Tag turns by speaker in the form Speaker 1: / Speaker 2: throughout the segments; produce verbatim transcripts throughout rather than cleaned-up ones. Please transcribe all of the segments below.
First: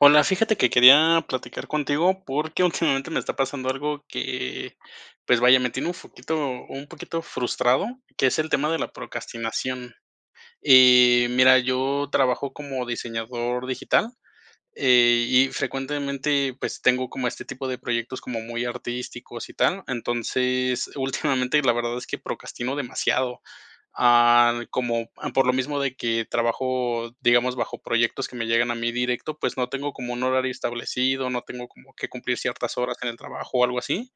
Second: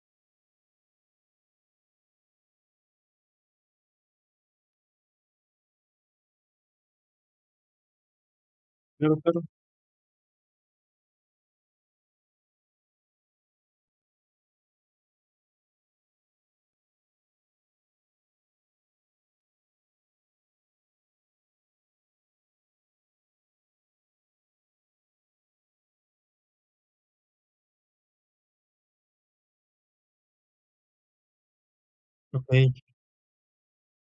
Speaker 1: Hola, fíjate que quería platicar contigo porque, últimamente me está pasando algo que, pues vaya, me tiene un foquito un poquito frustrado, que es el tema de la
Speaker 2: Claro, claro.
Speaker 1: procastinación, Em, mira, yo trabajo como diseñador digital, eh, y frecuentemente, pues, tengo como este tipo de proyectos como muy artísticos y tal. Entonces, últimamente, la verdad es que procrastino demasiado. Ah, como por lo mismo de que trabajo, digamos, bajo proyectos que me llegan a mí directo, pues, no tengo como un horario establecido. No tengo como que cumplir ciertas
Speaker 2: Okey.
Speaker 1: horas en el trabajo o algo así.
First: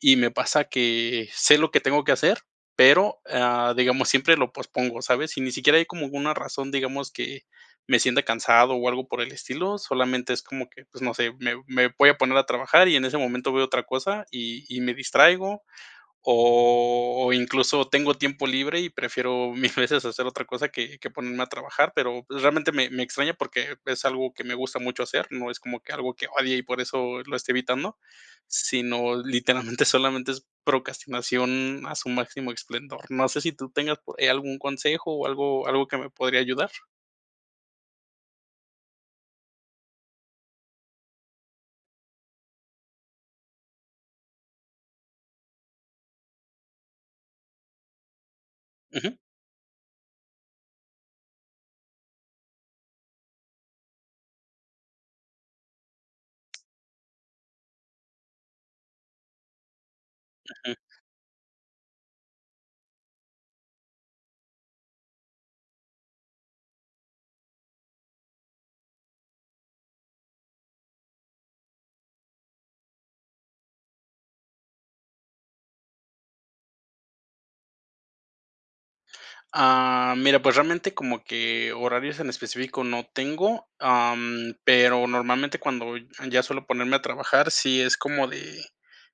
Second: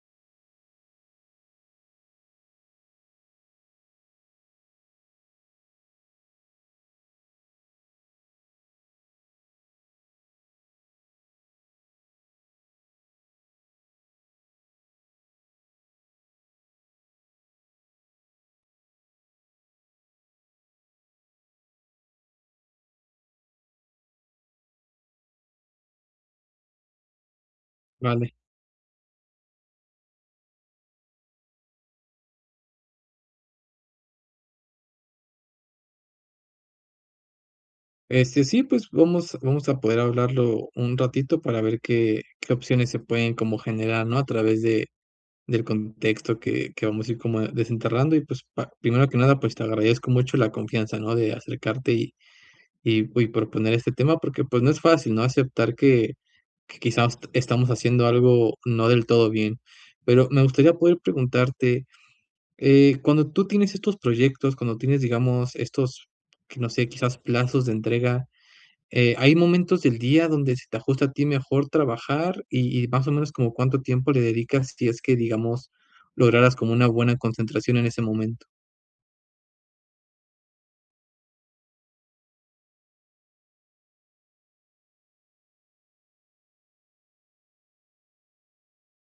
Speaker 1: Y me pasa que, sé lo que tengo que hacer, pero, ah, digamos, siempre lo pospongo, ¿sabes? Y ni siquiera hay como alguna razón, digamos que me sienta cansado o algo por el estilo, solamente es como que, pues, no sé, me me voy a poner a trabajar y en ese momento veo otra cosa y y me distraigo o incluso tengo tiempo libre y prefiero mil veces hacer otra cosa que que ponerme a trabajar, pero realmente me me extraña porque es algo que me gusta mucho hacer, no es como que algo que odie y por eso lo estoy evitando.
Speaker 2: Vale.
Speaker 1: Sino, literalmente, solamente es procastinación a su máximo esplendor. No sé, si tú tengas po eh, algún consejo o algo algo que me podría ayudar.
Speaker 2: Este, sí, pues vamos vamos a poder hablarlo un ratito para ver qué qué opciones se pueden como generar, ¿no?, a través de del contexto que que vamos a ir como desenterrando y pues pa primero
Speaker 1: Ujú.
Speaker 2: que nada, pues te agradezco mucho la confianza, ¿no?, de acercarte y y y proponer este tema porque, pues, no es fácil, ¿no?, aceptar que quizás estamos haciendo algo no del todo bien, pero me gustaría
Speaker 1: Ujú.
Speaker 2: poder preguntarte, eh, cuando tú tienes estos proyectos, cuando tienes, digamos, estos, que no sé, quizás plazos de entrega, eh, ¿hay momentos del día donde se te ajusta a ti mejor trabajar y y más o menos como cuánto tiempo le dedicas si es que digamos lograras como una buena concentración en ese momento?
Speaker 1: Ah, mira, pues realmente como que horarios en específico no tengo, am, pero normalmente cuando n ya suelo ponerme a trabajar, sí es como de,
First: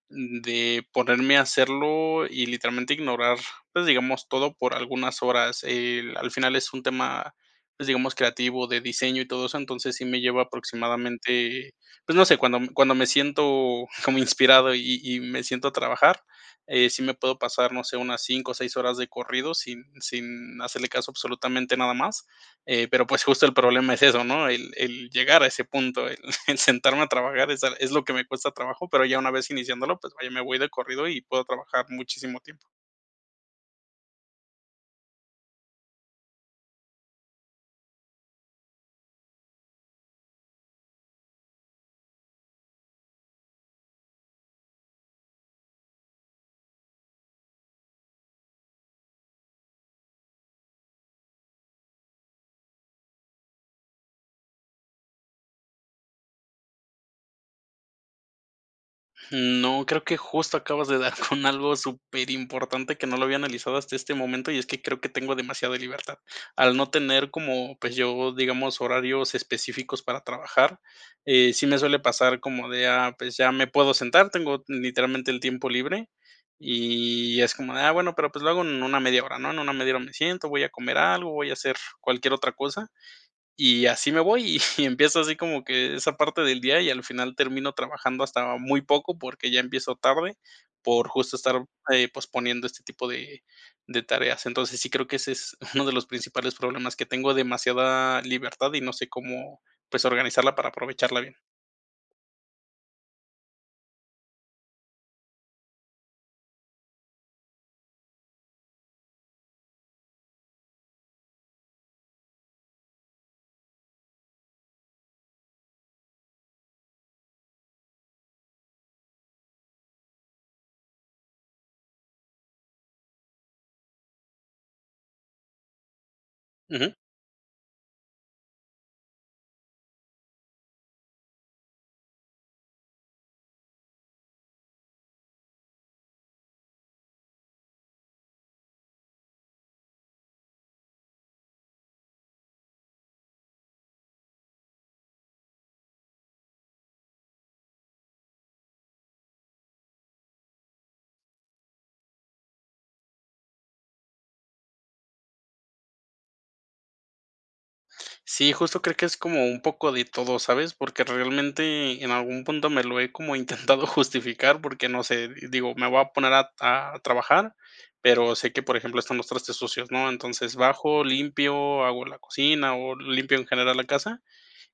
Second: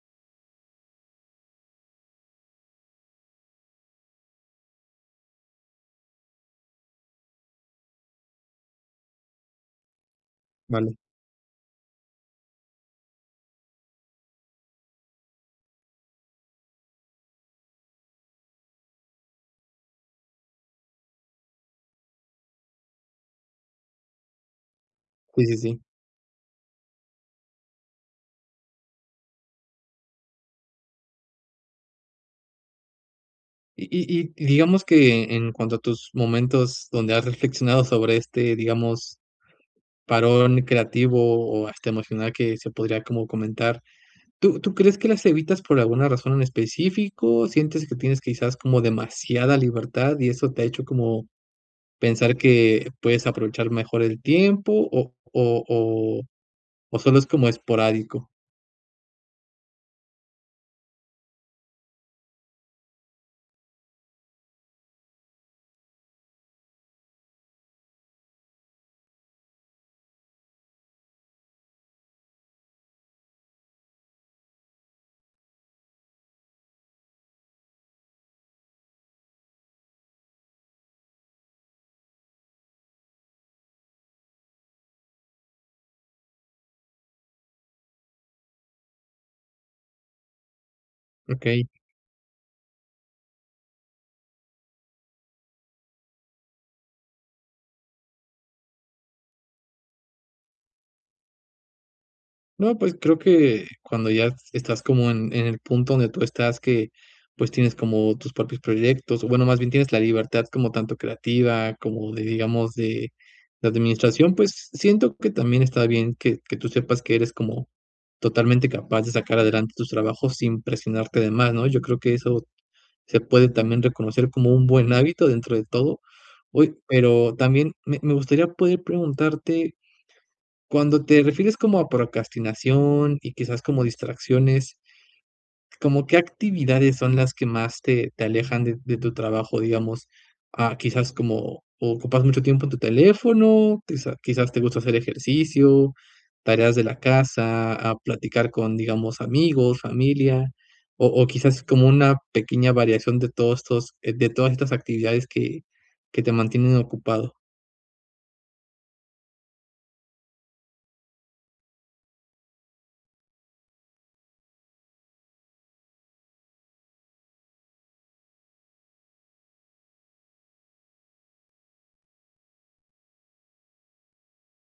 Speaker 1: de ponerme a hacerlo y literalmente ignorar, pues digamos, todo por algunas horas. Eh, l al final es un tema, pues digamos, creativo de diseño y todo eso, entonces sí me lleva
Speaker 2: Vale.
Speaker 1: aproximadamente pues no sé, cuando me cuando me siento como inspirado y y me siento a trabajar, eh, sí me puedo pasar, no sé, unas cinco o seis horas de corrido sin, sin hacerle caso a absolutamente a nada más. Eh, pero pues justo el problema es eso, ¿no?, el el llegar
Speaker 2: Sí,
Speaker 1: a
Speaker 2: sí,
Speaker 1: ese
Speaker 2: sí.
Speaker 1: punto, el el sentarme a trabajar, es al es lo que me cuesta trabajo, pero ya una vez iniciándolo, pues vaya, me voy de corrido y puedo trabajar muchísimo tiempo.
Speaker 2: Y y y digamos que en cuanto a tus momentos donde has reflexionado sobre este, digamos parón creativo o hasta emocional que se podría como comentar, ¿tú tú crees que las evitas por alguna razón en específico, sientes que tienes quizás como demasiada libertad, y eso te ha hecho como pensar que puedes aprovechar mejor el tiempo o o o o solo es como esporádico?
Speaker 1: No, creo que justo acabas de dar con algo superimportante que no lo había analizado hasta este momento y es que creo que tengo demasiada libertad. Al no tener como, pues yo, digamos, horarios específicos para trabajar, eh, sí me suele pasar como de: "Ah, pues ya me puedo sentar". Tengo literalmente el tiempo libre y es como de: "Ah, bueno, pero pues lo hago en una media hora". ¿No? En una media hora me siento, voy a comer algo, voy a hacer cualquier otra cosa, y así me voy. Y y empieza así como que esa parte del día y al final termino trabajando hasta muy poco porque ya empiezo tarde por justo estar,
Speaker 2: Okey.
Speaker 1: eh, posponiendo este tipo de de tareas. Entonces, sí creo que ese es uno de los principales problemas que tengo demasiada libertad y no sé cómo, pues, organizarla para aprovecharla bien.
Speaker 2: No, pues, creo que cuando ya estás como en en el punto donde tú estás, que, pues, tienes como tus propios proyectos, o bueno, más bien, tienes la libertad como tanto creativa como de, digamos, de de administración, pues, siento que también está bien que que tú sepas que eres como totalmente capaz de sacar adelante tus trabajos sin presionarte de más, ¿no?, yo creo que eso se puede también reconocer como un buen hábito, dentro de todo. Uy,
Speaker 1: Ujú.
Speaker 2: pero también me me gustaría poder preguntarte cuándo te refieres como a procrastinación y quizás como distracciones ¿cómo qué actividades son las que más te te alejan de de tu trabajo? Digamos, ah, quizás como, ¿ocupas mucho tiempo en tu teléfono, quizá quizás te gusta hacer ejercicio, tareas de la casa, ah, platicar con, digamos, amigos, familia o o quizás como una pequeña variación de todos estos, eh, de todas estas actividades que que te mantienen ocupado?
Speaker 1: Sí, justo creo que es como un poco de todo, ¿sabes? Porque, realmente, en algún punto me lo he intentado justificar, porque no sé, digo, me voy a poner a a trabajar, pero sé que, por ejemplo, están los trastes sucios, ¿no? Entonces, bajo, limpio, hago la cocina o limpio en general la casa,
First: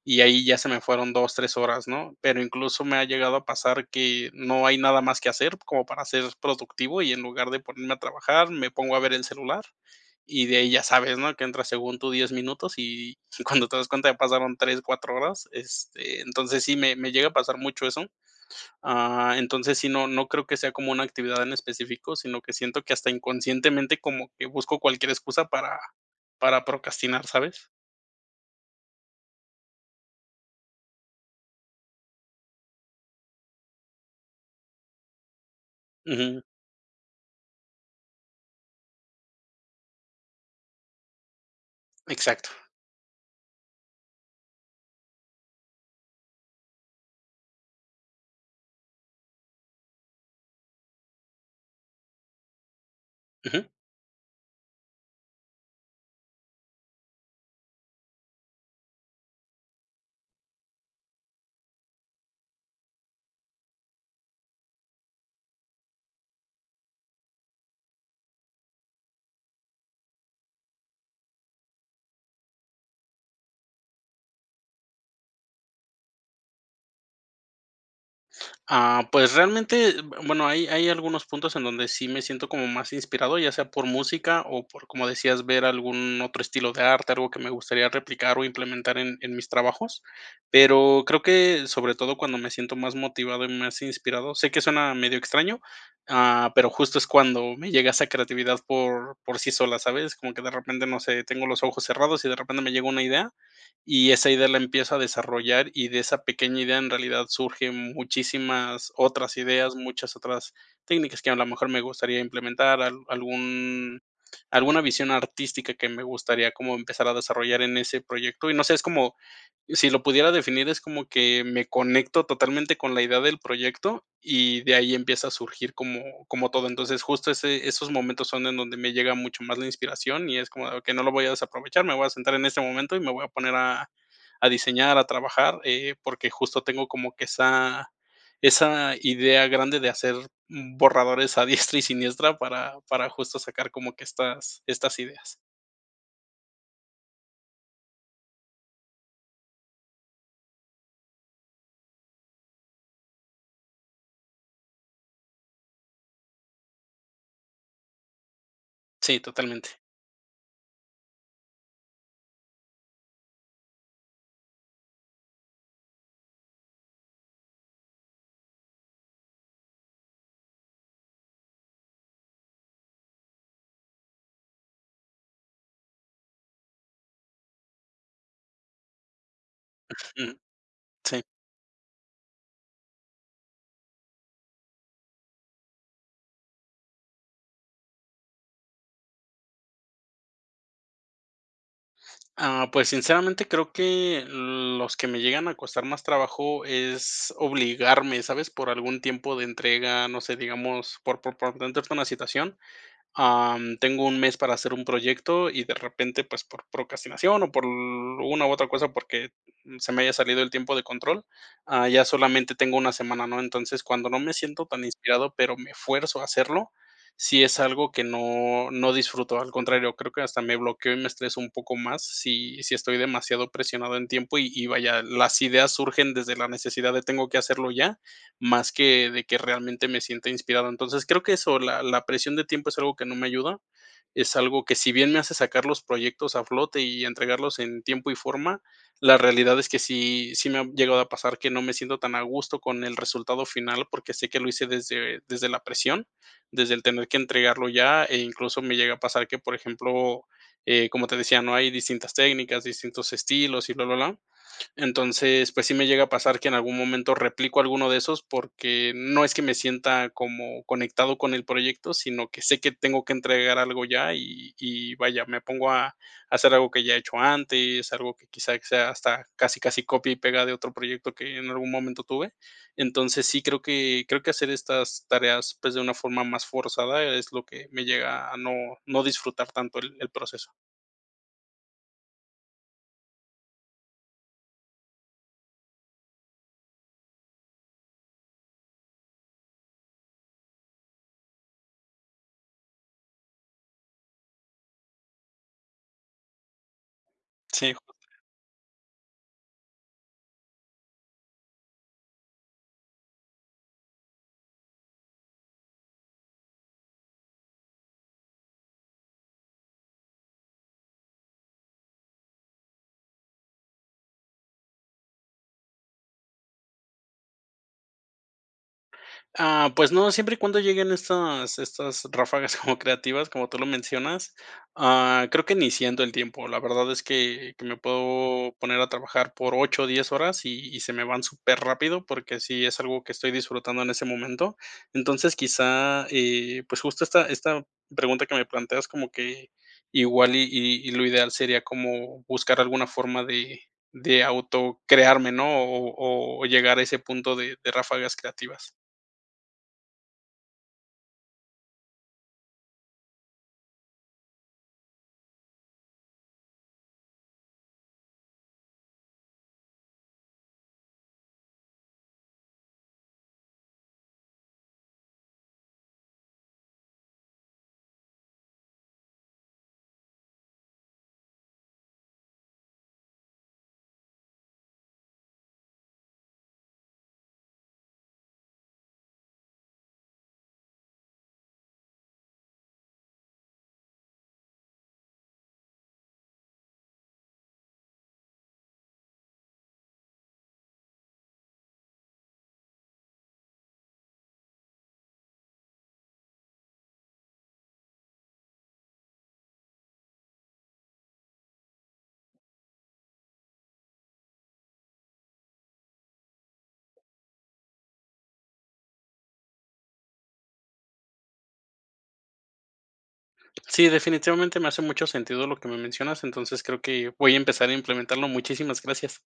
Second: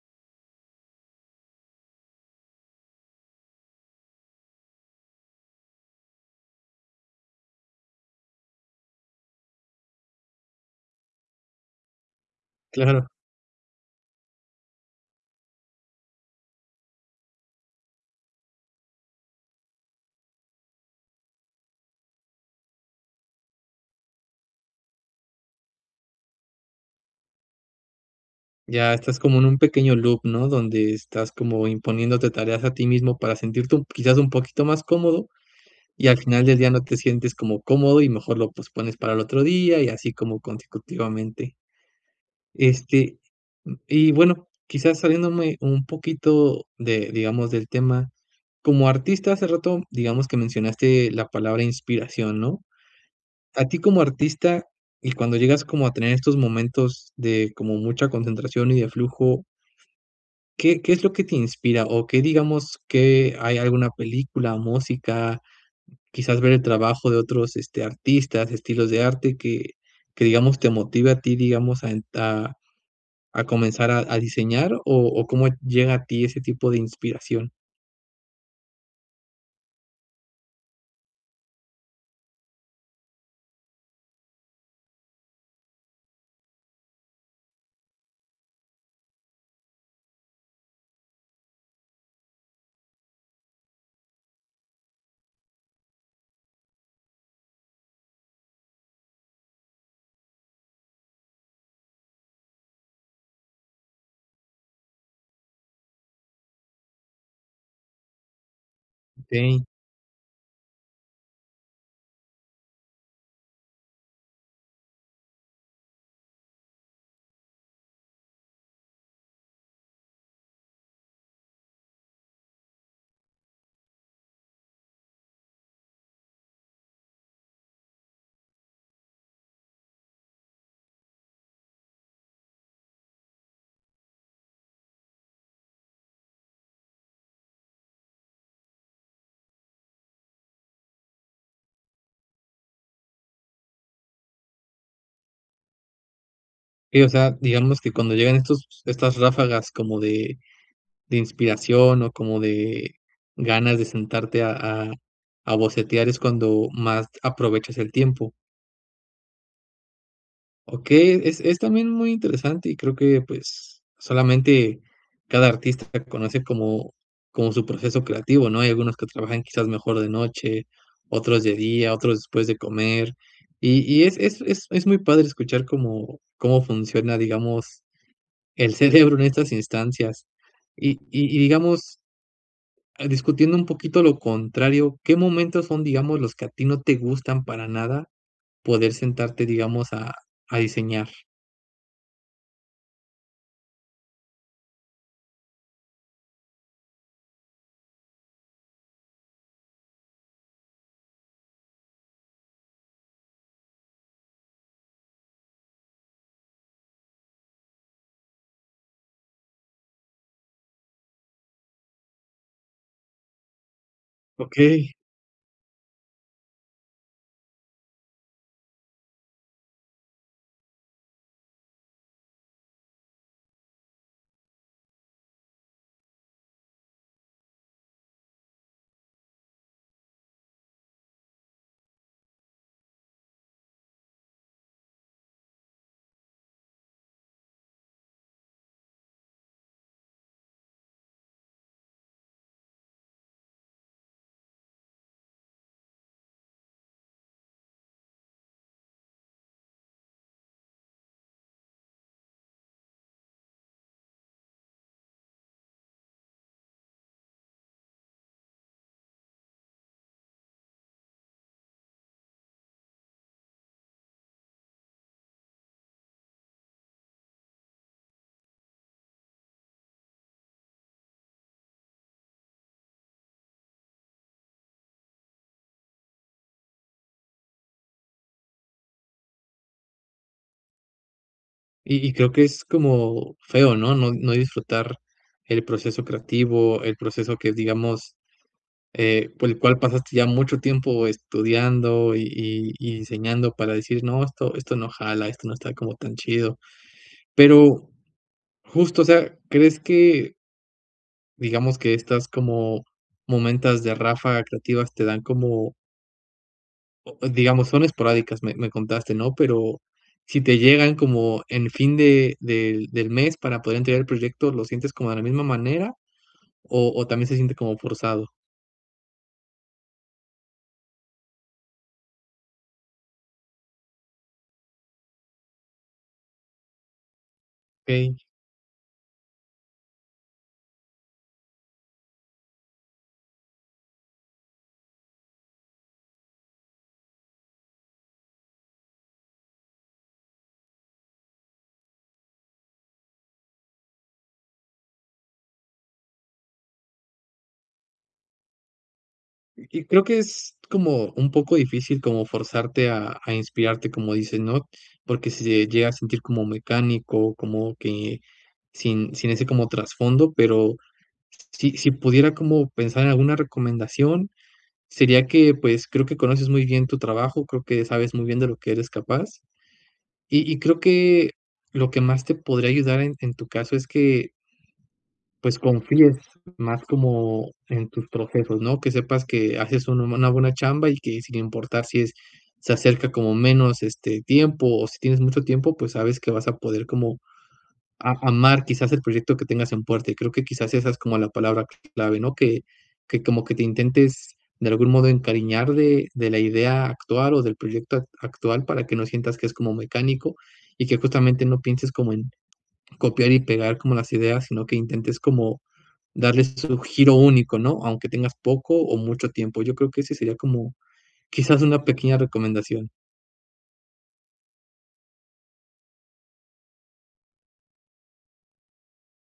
Speaker 1: y ahí ya se me fueron dos, tres horas, ¿no? Pero incluso me ha llegado a pasar que no hay nada más que hacer como para ser productivo, y en lugar de ponerme a trabajar, me pongo a ver el celular y de ahí ya sabes, ¿no?, que entras, según tú, diez minutos
Speaker 2: Claro.
Speaker 1: y y cuando te das cuenta, ya pasaron tres, cuatro horas, este, entonces, sí me me llega a pasar mucho eso. Ah, entonces sí, no no creo que sea como una actividad en específico, sino que siento que hasta inconscientemente como que busco cualquier excusa para para procrastinar, ¿sabes?
Speaker 2: Ya, estás como en un pequeño loop, ¿no?, donde estás como imponiéndote tareas a ti mismo, para sentirte un, quizás, un poquito más cómodo y, al
Speaker 1: Ujú.
Speaker 2: final del día, no te sientes como cómodo y mejor lo pospones para el otro día, y así como consecutivamente.
Speaker 1: Exacto.
Speaker 2: Este, mm, y bueno, quizás saliéndome un poquito de, digamos, del tema, como artista hace rato, digamos que mencionaste la palabra inspiración, ¿no?,
Speaker 1: Ujú.
Speaker 2: a ti como artista y cuando llegas como a tener estos momentos de como mucha concentración y de flujo. ¿Qué qué es lo que te inspira? O que digamos que hay alguna película, o música, quizás, ver el trabajo de otros, este, artistas, estilos de arte que que, digamos, te motive a ti, digamos a ent a a comenzar a a diseñar, ¿o o cómo llega a ti ese tipo de inspiración?
Speaker 1: Ah, pues, realmente, b bueno, hay hay algunos puntos en donde sí me siento como más inspirado, ya sea por música o por, como decías, ver algún otro estilo de arte, algo que me gustaría replicar o implementar en en mis trabajos, pero creo que, sobre todo cuando me siento más motivado y más inspirado, sé que suena medio extraño, ah, pero, justo, es cuando me llega esa creatividad por por sí sola, ¿sabes?, como que de repente, no sé, tengo los ojos cerrados y de repente me llegó una idea, y esa idea la empiezo a desarrollar, y de esa pequeña idea, en realidad surgen muchísimas otras
Speaker 2: Okey.
Speaker 1: ideas, muchas otras técnicas que, a lo mejor, me gustaría implementar al algún alguna visión artística que me gustaría como empezar a desarrollar en ese proyecto y no sé, es como si lo pudiera definir es como que me conecto totalmente con la idea del proyecto y de ahí empieza a surgir como como todo. Entonces, justo, ese esos momentos son en donde me llega mucho más la inspiración y es como, ah, que no lo voy a desaprovechar, me voy a sentar en este momento y me voy a poner a a diseñar, a trabajar, eh, porque, justo, tengo como que esa esa idea grande de hacer borradores a diestra y siniestra para para, justo, sacar como que estas estas ideas.
Speaker 2: Sí, o sea, digamos que cuando llegan estos estas ráfagas como de de inspiración o como de ganas de sentarte a bocetear, es cuando más aprovechas el tiempo.
Speaker 1: Sí, totalmente.
Speaker 2: Okey, es es también muy interesante y creo que, pues, solamente cada artista puede conocer como como su proceso creativo, ¿no?, hay algunos que trabajan quizás mejor de noche, otros de día, otros después de comer, y y es es es es muy padre escuchar cómo cómo funciona, digamos, el cerebro en estas instancias
Speaker 1: Ujú.
Speaker 2: y
Speaker 1: Sí.
Speaker 2: y y digamos ah, discutiendo un poquito lo contrario, ¿qué momentos son, digamos, los que a ti no te gustan para nada poder sentarte, digamos, a a diseñar?
Speaker 1: Ah, pues, sinceramente, creo que los que me llegan a costar más trabajo es obligarme, ¿sabes?, por algún tiempo de entrega, no sé, digamos, por por por contexto una situación, ah, tengo un mes para hacer un proyecto y, de repente, pues, por procrastinación o por una u otra cosa, porque se me haya salido el tiempo de control, ah, ya solamente tengo una semana, ¿no? Entonces, cuando no me siento tan
Speaker 2: Okey.
Speaker 1: inspirado, pero me fuerzo a hacerlo, si es algo que no no disfruto, al contrario, creo que hasta me bloqueo y me estreso un poco más si si estoy demasiado presionado en tiempo y y, vaya, las ideas surgen desde la necesidad de, tengo que hacerlo ya, más que de que, realmente, me sienta inspirado. Entonces, creo que eso, la la presión de tiempo es algo que no me ayuda, es algo que, si bien me hace sacar los proyectos a flote y entregarlos en tiempo y forma, la realidad es que sí sí me ha llegado a pasar que no me siento tan a gusto con el resultado final, porque sé que lo hice desde desde la presión, desde el tener que entregarlo ya e incluso me llega a pasar que, por ejemplo, eh, como te decía, no hay distintas técnicas, distintos estilos y blablablá. Entonces, pues, sí me llega a pasar que, en algún momento, replico alguno de esos, porque no es que me sienta como conectado con el proyecto, sino que sé que tengo que entregar algo ya y y vaya, me pongo a hacer algo que ya he hecho antes, algo que quizá sea hasta casi, casi copia y pega de otro proyecto que en algún momento tuve. Entonces sí, creo que creo que hacer estas tareas, pues, de una forma más forzada es lo que me llega a no no disfrutar tanto el el proceso.
Speaker 2: Y y creo que es como feo, ¿no?, no no disfrutar el proceso creativo, el proceso que digamos, eh, por el cual pasaste ya mucho tiempo estudiando y y y enseñando para decir: "No, esto esto no jala, esto no está como tan chido".
Speaker 1: Sí.
Speaker 2: Pero justo, o sea, ¿crees que digamos que estas como momentas de ráfaga creativas te dan como o digamos, son esporádicas, me me contaste, no? Pero si te llegan como en fin de de del mes para poder entregar el proyecto, ¿lo sientes como de la misma manera o o también se siente como forzado?
Speaker 1: Ah, pues no, siempre y cuando lleguen estas estas ráfagas como creativas como tú lo mencionas. Ah, creo que ni siento el tiempo. La verdad es que que me
Speaker 2: Okey.
Speaker 1: puedo poner a trabajar por ocho o diez horas y y se me van superrápido porque sí es algo que estoy disfrutando en ese momento. Entonces quizá, eh pues justo esta esta pregunta que me planteas como que igual y -y y lo ideal sería como buscar alguna forma de de autocrearme, ¿no?, o o o llegar a ese punto de de ráfagas creativas.
Speaker 2: Y y creo que es como un poco difícil como forzarte a a inspirarte, como dices, ¿no?, porque sí se llega a sentir como mecánico, como que sin sin ese como trasfondo, pero s si si pudiera como pensar en alguna recomendación, sería que, pues, creo que conoces muy bien tu trabajo, creo que sabes muy bien de lo que eres capaz, y y creo que lo que más te podría ayudar en en tu caso, es que pues, confíes más como en tus procesos, ¿no?, que sepas que haces una buena buena chamba y que, sin importar si es se acerca como menos, este, tiempo o si tienes mucho tiempo, pues, sabes que vas a poder como a amar, quizás, el proyecto que tengas en puerta. Y creo que quizás, esa es como la palabra clave, ¿no?, que que, como que te intentes, de algún modo, encariñar de de la idea actual o del proyecto ac actual para que no sientas que es como mecánico y que, justamente, no pienses como en copiar y pegar como las ideas, sino que intentes como darles su giro único, ¿no?, aunque tengas poco o mucho tiempo. Yo creo que ese sería como, quizás, una pequeña recomendación.
Speaker 1: Sí, definitivamente, me hace mucho sentido lo que me mencionas. Entonces, creo que voy a empezar a implementarlo. Muchísimas gracias.